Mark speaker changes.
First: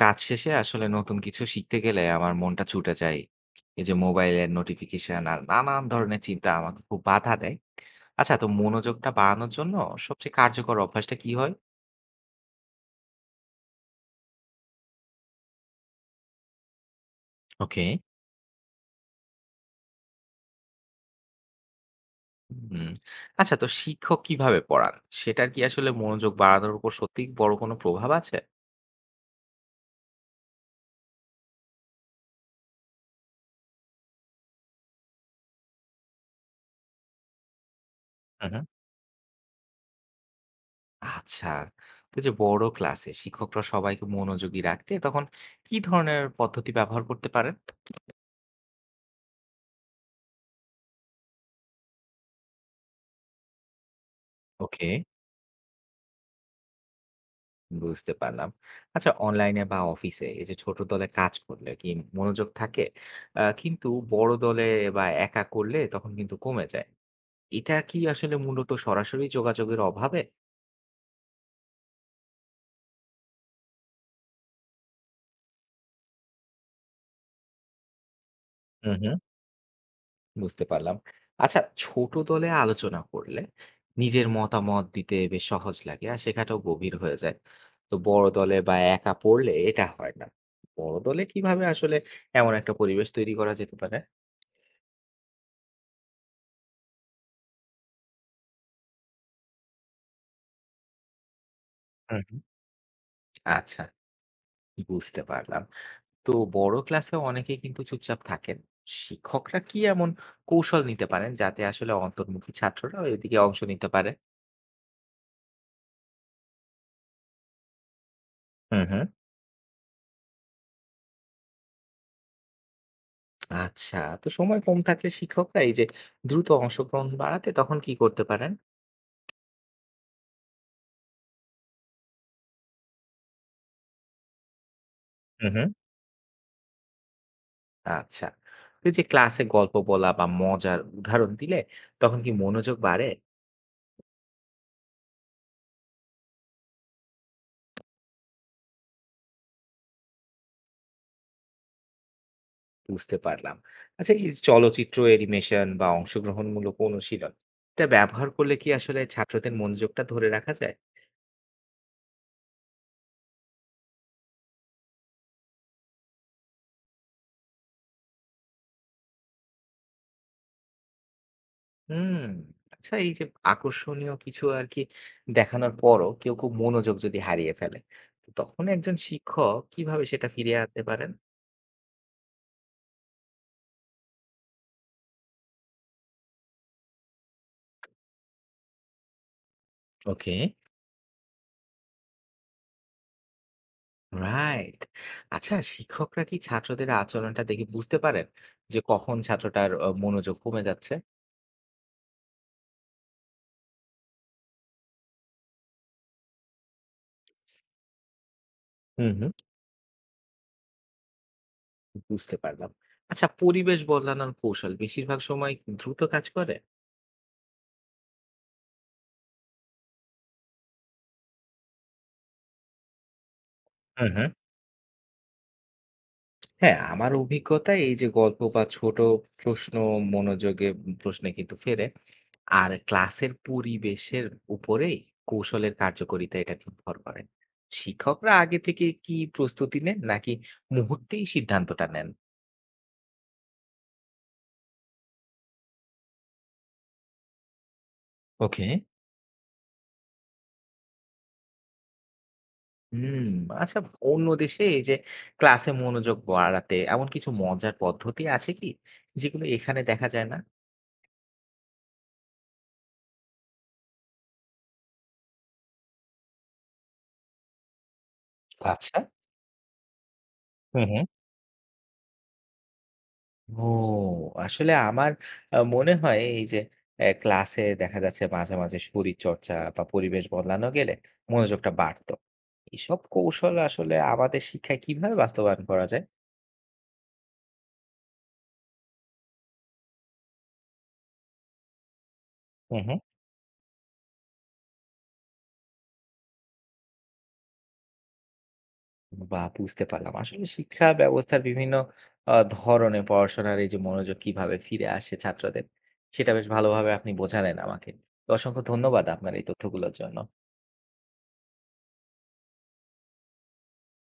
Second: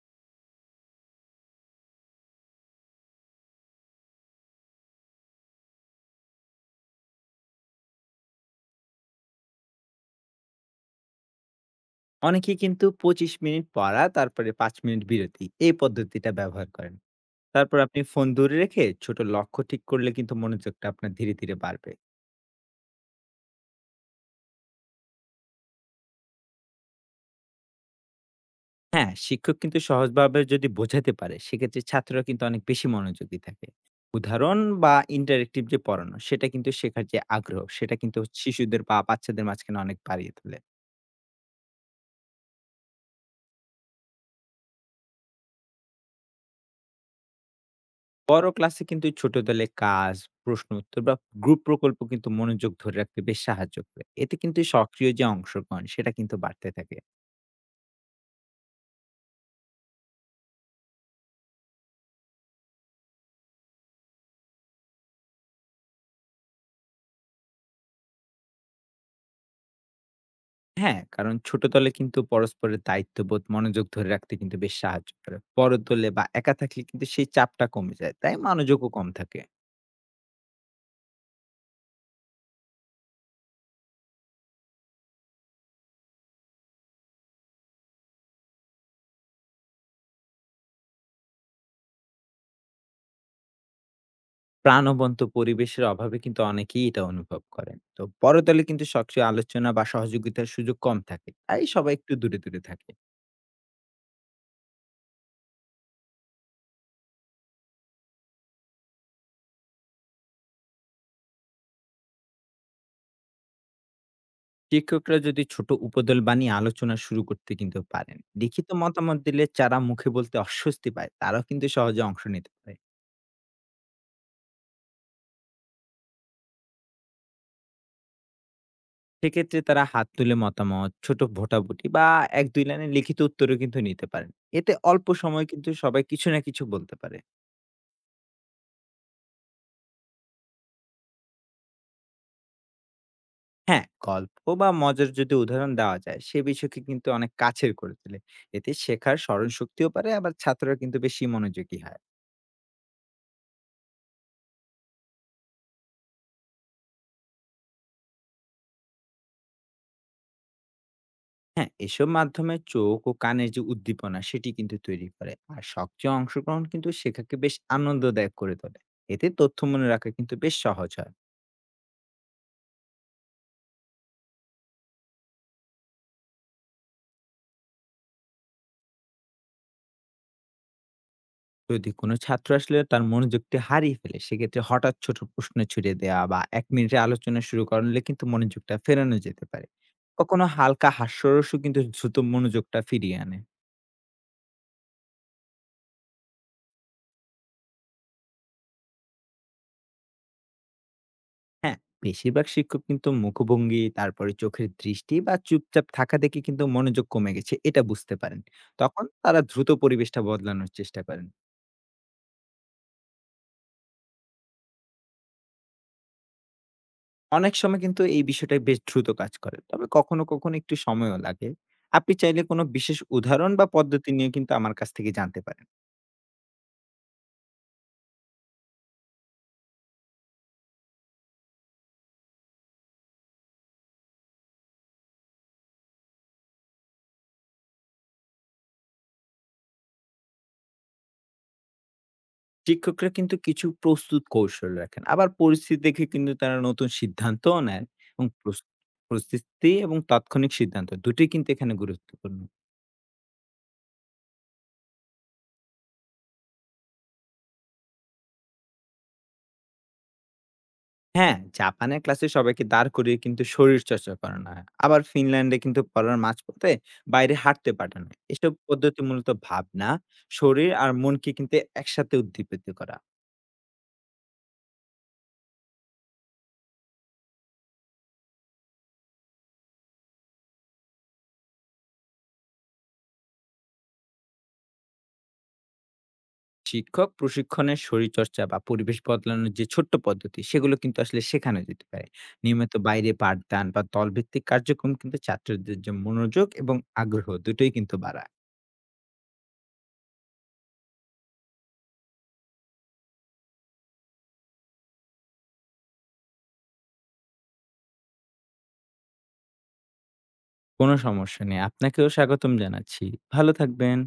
Speaker 1: কাজ শেষে আসলে নতুন কিছু শিখতে গেলে আমার মনটা ছুটে যায়। এই যে মোবাইলের নোটিফিকেশন আর নানান ধরনের চিন্তা আমাকে খুব বাধা দেয়। আচ্ছা, তো মনোযোগটা বাড়ানোর জন্য সবচেয়ে কার্যকর অভ্যাসটা কি হয়?
Speaker 2: অনেকেই কিন্তু ২৫ মিনিট পড়া তারপরে ৫ মিনিট বিরতি এই পদ্ধতিটা ব্যবহার করেন। তারপর
Speaker 1: ওকে।
Speaker 2: আপনি ফোন দূরে রেখে ছোট লক্ষ্য ঠিক করলে কিন্তু মনোযোগটা আপনার ধীরে বাড়বে।
Speaker 1: হুম। আচ্ছা, তো শিক্ষক কিভাবে পড়ান, সেটার কি আসলে মনোযোগ বাড়ানোর উপর সত্যি বড় কোনো প্রভাব আছে?
Speaker 2: হ্যাঁ, শিক্ষক কিন্তু সহজভাবে যদি বোঝাতে পারে সেক্ষেত্রে ছাত্ররা কিন্তু অনেক বেশি মনোযোগী থাকে। উদাহরণ বা ইন্টারেক্টিভ যে পড়ানো সেটা কিন্তু শেখার যে আগ্রহ সেটা কিন্তু
Speaker 1: হুম হুম।
Speaker 2: শিশুদের বা বাচ্চাদের মাঝখানে অনেক বাড়িয়ে তোলে।
Speaker 1: আচ্ছা, তো যে বড় ক্লাসে শিক্ষকরা সবাইকে মনোযোগী রাখতে তখন কি ধরনের পদ্ধতি ব্যবহার করতে পারেন?
Speaker 2: বড় ক্লাসে কিন্তু ছোট দলে কাজ, প্রশ্ন উত্তর বা গ্রুপ প্রকল্প কিন্তু মনোযোগ ধরে রাখতে বেশ সাহায্য করে। এতে কিন্তু
Speaker 1: ওকে,
Speaker 2: সক্রিয় যে অংশগ্রহণ সেটা কিন্তু বাড়তে থাকে।
Speaker 1: বুঝতে পারলাম। আচ্ছা, অনলাইনে বা অফিসে এই যে ছোট দলে কাজ করলে কি মনোযোগ থাকে? কিন্তু বড় দলে বা একা করলে তখন কিন্তু কমে যায়। এটা কি আসলে মূলত সরাসরি যোগাযোগের অভাবে?
Speaker 2: হ্যাঁ, কারণ ছোট দলে কিন্তু পরস্পরের দায়িত্ববোধ মনোযোগ ধরে রাখতে কিন্তু বেশ সাহায্য করে। বড় দলে বা একা থাকলে কিন্তু সেই চাপটা কমে যায়। তাই মনোযোগও
Speaker 1: হুম,
Speaker 2: কম
Speaker 1: হুম।
Speaker 2: থাকে।
Speaker 1: বুঝতে পারলাম। আচ্ছা, ছোট দলে আলোচনা করলে নিজের মতামত দিতে বেশ সহজ লাগে আর শেখাটাও গভীর হয়ে যায়। তো বড় দলে বা একা পড়লে এটা হয় না। বড় দলে কিভাবে আসলে এমন একটা পরিবেশ তৈরি করা যেতে পারে?
Speaker 2: প্রাণবন্ত পরিবেশের অভাবে কিন্তু অনেকেই এটা অনুভব করেন। তো বড় দলে কিন্তু সক্রিয় আলোচনা বা সহযোগিতার সুযোগ কম থাকে। তাই সবাই একটু
Speaker 1: হুম,
Speaker 2: দূরে,
Speaker 1: হুম।
Speaker 2: দূরে থাকে।
Speaker 1: আচ্ছা। বুঝতে পারলাম। তো বড় ক্লাসেও অনেকে কিন্তু চুপচাপ থাকেন, শিক্ষকরা কি এমন কৌশল নিতে পারেন যাতে আসলে অন্তর্মুখী ছাত্ররা এদিকে অংশ নিতে পারে?
Speaker 2: শিক্ষকরা যদি ছোট উপদল বানিয়ে আলোচনা শুরু করতে কিন্তু পারেন। লিখিত
Speaker 1: হুম হুম
Speaker 2: মতামত দিলে যারা মুখে বলতে অস্বস্তি পায়, তারাও কিন্তু সহজে অংশ নিতে পারে।
Speaker 1: আচ্ছা, তো সময় কম থাকলে শিক্ষকরা এই যে দ্রুত অংশগ্রহণ বাড়াতে তখন কি করতে পারেন?
Speaker 2: সেক্ষেত্রে তারা হাত তুলে মতামত, ছোট ভোটাভুটি বা ১-২ লাইনের লিখিত উত্তরও কিন্তু নিতে পারেন। এতে অল্প সময়ে
Speaker 1: হুম হুম
Speaker 2: কিন্তু সবাই কিছু না কিছু বলতে পারে।
Speaker 1: আচ্ছা, তো এই যে ক্লাসে গল্প বলা বা মজার উদাহরণ দিলে তখন কি মনোযোগ বাড়ে?
Speaker 2: হ্যাঁ, গল্প বা মজার যদি উদাহরণ দেওয়া যায়, সে বিষয়কে কিন্তু অনেক কাছের করে তোলে। এতে শেখার স্মরণশক্তিও বাড়ে, আবার ছাত্ররা কিন্তু বেশি মনোযোগী হয়।
Speaker 1: বুঝতে পারলাম। আচ্ছা, এই চলচ্চিত্র, অ্যানিমেশন বা অংশগ্রহণমূলক অনুশীলন এটা ব্যবহার করলে কি আসলে ছাত্রদের মনোযোগটা ধরে রাখা যায়?
Speaker 2: হ্যাঁ, এসব মাধ্যমে চোখ ও কানের যে উদ্দীপনা সেটি কিন্তু তৈরি করে। আর সক্রিয় অংশগ্রহণ কিন্তু শেখাকে বেশ আনন্দদায়ক করে তোলে। এতে তথ্য মনে রাখা কিন্তু বেশ সহজ হয়।
Speaker 1: হুম। আচ্ছা, এই যে আকর্ষণীয় কিছু আর কি দেখানোর পরও কেউ খুব মনোযোগ যদি হারিয়ে ফেলে, তো তখন একজন শিক্ষক কিভাবে সেটা ফিরিয়ে আনতে পারেন?
Speaker 2: যদি কোনো ছাত্র আসলে তার মনোযোগটি হারিয়ে ফেলে সেক্ষেত্রে হঠাৎ ছোট প্রশ্ন ছুড়ে দেওয়া বা ১ মিনিটের আলোচনা শুরু করলে কিন্তু মনোযোগটা ফেরানো যেতে পারে।
Speaker 1: ওকে।
Speaker 2: কখনো হালকা হাস্যরসও কিন্তু দ্রুত মনোযোগটা ফিরিয়ে আনে।
Speaker 1: রাইট। আচ্ছা, শিক্ষকরা কি ছাত্রদের আচরণটা দেখে বুঝতে পারেন যে কখন ছাত্রটার মনোযোগ কমে যাচ্ছে?
Speaker 2: হ্যাঁ, বেশিরভাগ শিক্ষক কিন্তু মুখভঙ্গি, তারপরে চোখের দৃষ্টি বা চুপচাপ থাকা দেখে কিন্তু মনোযোগ কমে গেছে এটা বুঝতে পারেন। তখন
Speaker 1: হুম হুম
Speaker 2: তারা দ্রুত পরিবেশটা বদলানোর চেষ্টা করেন।
Speaker 1: বুঝতে পারলাম। আচ্ছা, পরিবেশ বদলানোর কৌশল বেশিরভাগ সময় দ্রুত কাজ করে?
Speaker 2: অনেক সময় কিন্তু এই বিষয়টা বেশ দ্রুত কাজ করে। তবে কখনো একটু সময়ও লাগে। আপনি চাইলে কোনো বিশেষ উদাহরণ বা
Speaker 1: হুম
Speaker 2: পদ্ধতি
Speaker 1: হুম
Speaker 2: নিয়ে কিন্তু আমার কাছ থেকে জানতে পারেন।
Speaker 1: হ্যাঁ, আমার অভিজ্ঞতায় এই যে গল্প বা ছোট প্রশ্ন মনোযোগে প্রশ্নে কিন্তু ফেরে। আর ক্লাসের পরিবেশের উপরেই কৌশলের কার্যকারিতা এটা নির্ভর করে। শিক্ষকরা আগে থেকে কি প্রস্তুতি নেন নাকি মুহূর্তেই সিদ্ধান্তটা নেন?
Speaker 2: শিক্ষকরা কিন্তু কিছু প্রস্তুত কৌশল রাখেন। আবার পরিস্থিতি দেখে কিন্তু তারা নতুন সিদ্ধান্তও নেন এবং
Speaker 1: ওকে।
Speaker 2: পরিস্থিতি এবং তাৎক্ষণিক সিদ্ধান্ত দুটোই কিন্তু এখানে গুরুত্বপূর্ণ।
Speaker 1: হুম, আচ্ছা, অন্য দেশে এই যে ক্লাসে মনোযোগ বাড়াতে এমন কিছু মজার পদ্ধতি আছে কি যেগুলো এখানে দেখা যায় না?
Speaker 2: হ্যাঁ, জাপানের ক্লাসে সবাইকে দাঁড় করিয়ে কিন্তু শরীরচর্চা করানো হয়। আবার ফিনল্যান্ডে কিন্তু পড়ার মাঝপথে বাইরে হাঁটতে পাঠানো হয়। এসব
Speaker 1: আচ্ছা।
Speaker 2: পদ্ধতি মূলত ভাবনা, শরীর
Speaker 1: হুম
Speaker 2: আর
Speaker 1: হুম।
Speaker 2: মনকে কিন্তু একসাথে উদ্দীপিত করা।
Speaker 1: ও! আসলে আমার মনে হয় এই যে ক্লাসে দেখা যাচ্ছে মাঝে, মাঝে শরীরচর্চা বা পরিবেশ বদলানো গেলে মনোযোগটা বাড়তো। এসব কৌশল আসলে আমাদের শিক্ষায় কিভাবে বাস্তবায়ন করা যায়?
Speaker 2: শিক্ষক প্রশিক্ষণের শরীরচর্চা বা পরিবেশ বদলানোর যে ছোট্ট পদ্ধতি সেগুলো কিন্তু আসলে শেখানো যেতে পারে। নিয়মিত
Speaker 1: হুম, হুম।
Speaker 2: বাইরে পাঠদান বা দলভিত্তিক কার্যক্রম কিন্তু ছাত্রদের যে মনোযোগ এবং আগ্রহ দুটোই কিন্তু বাড়ায়।
Speaker 1: বা বুঝতে পারলাম। আসলে শিক্ষা ব্যবস্থার বিভিন্ন ধরনে পড়াশোনার এই যে মনোযোগ কিভাবে ফিরে আসে ছাত্রদের, সেটা বেশ ভালোভাবে আপনি বোঝালেন আমাকে। তো অসংখ্য ধন্যবাদ আপনার এই তথ্যগুলোর জন্য।
Speaker 2: কোনো সমস্যা নেই। আপনাকেও স্বাগতম জানাচ্ছি। ভালো থাকবেন।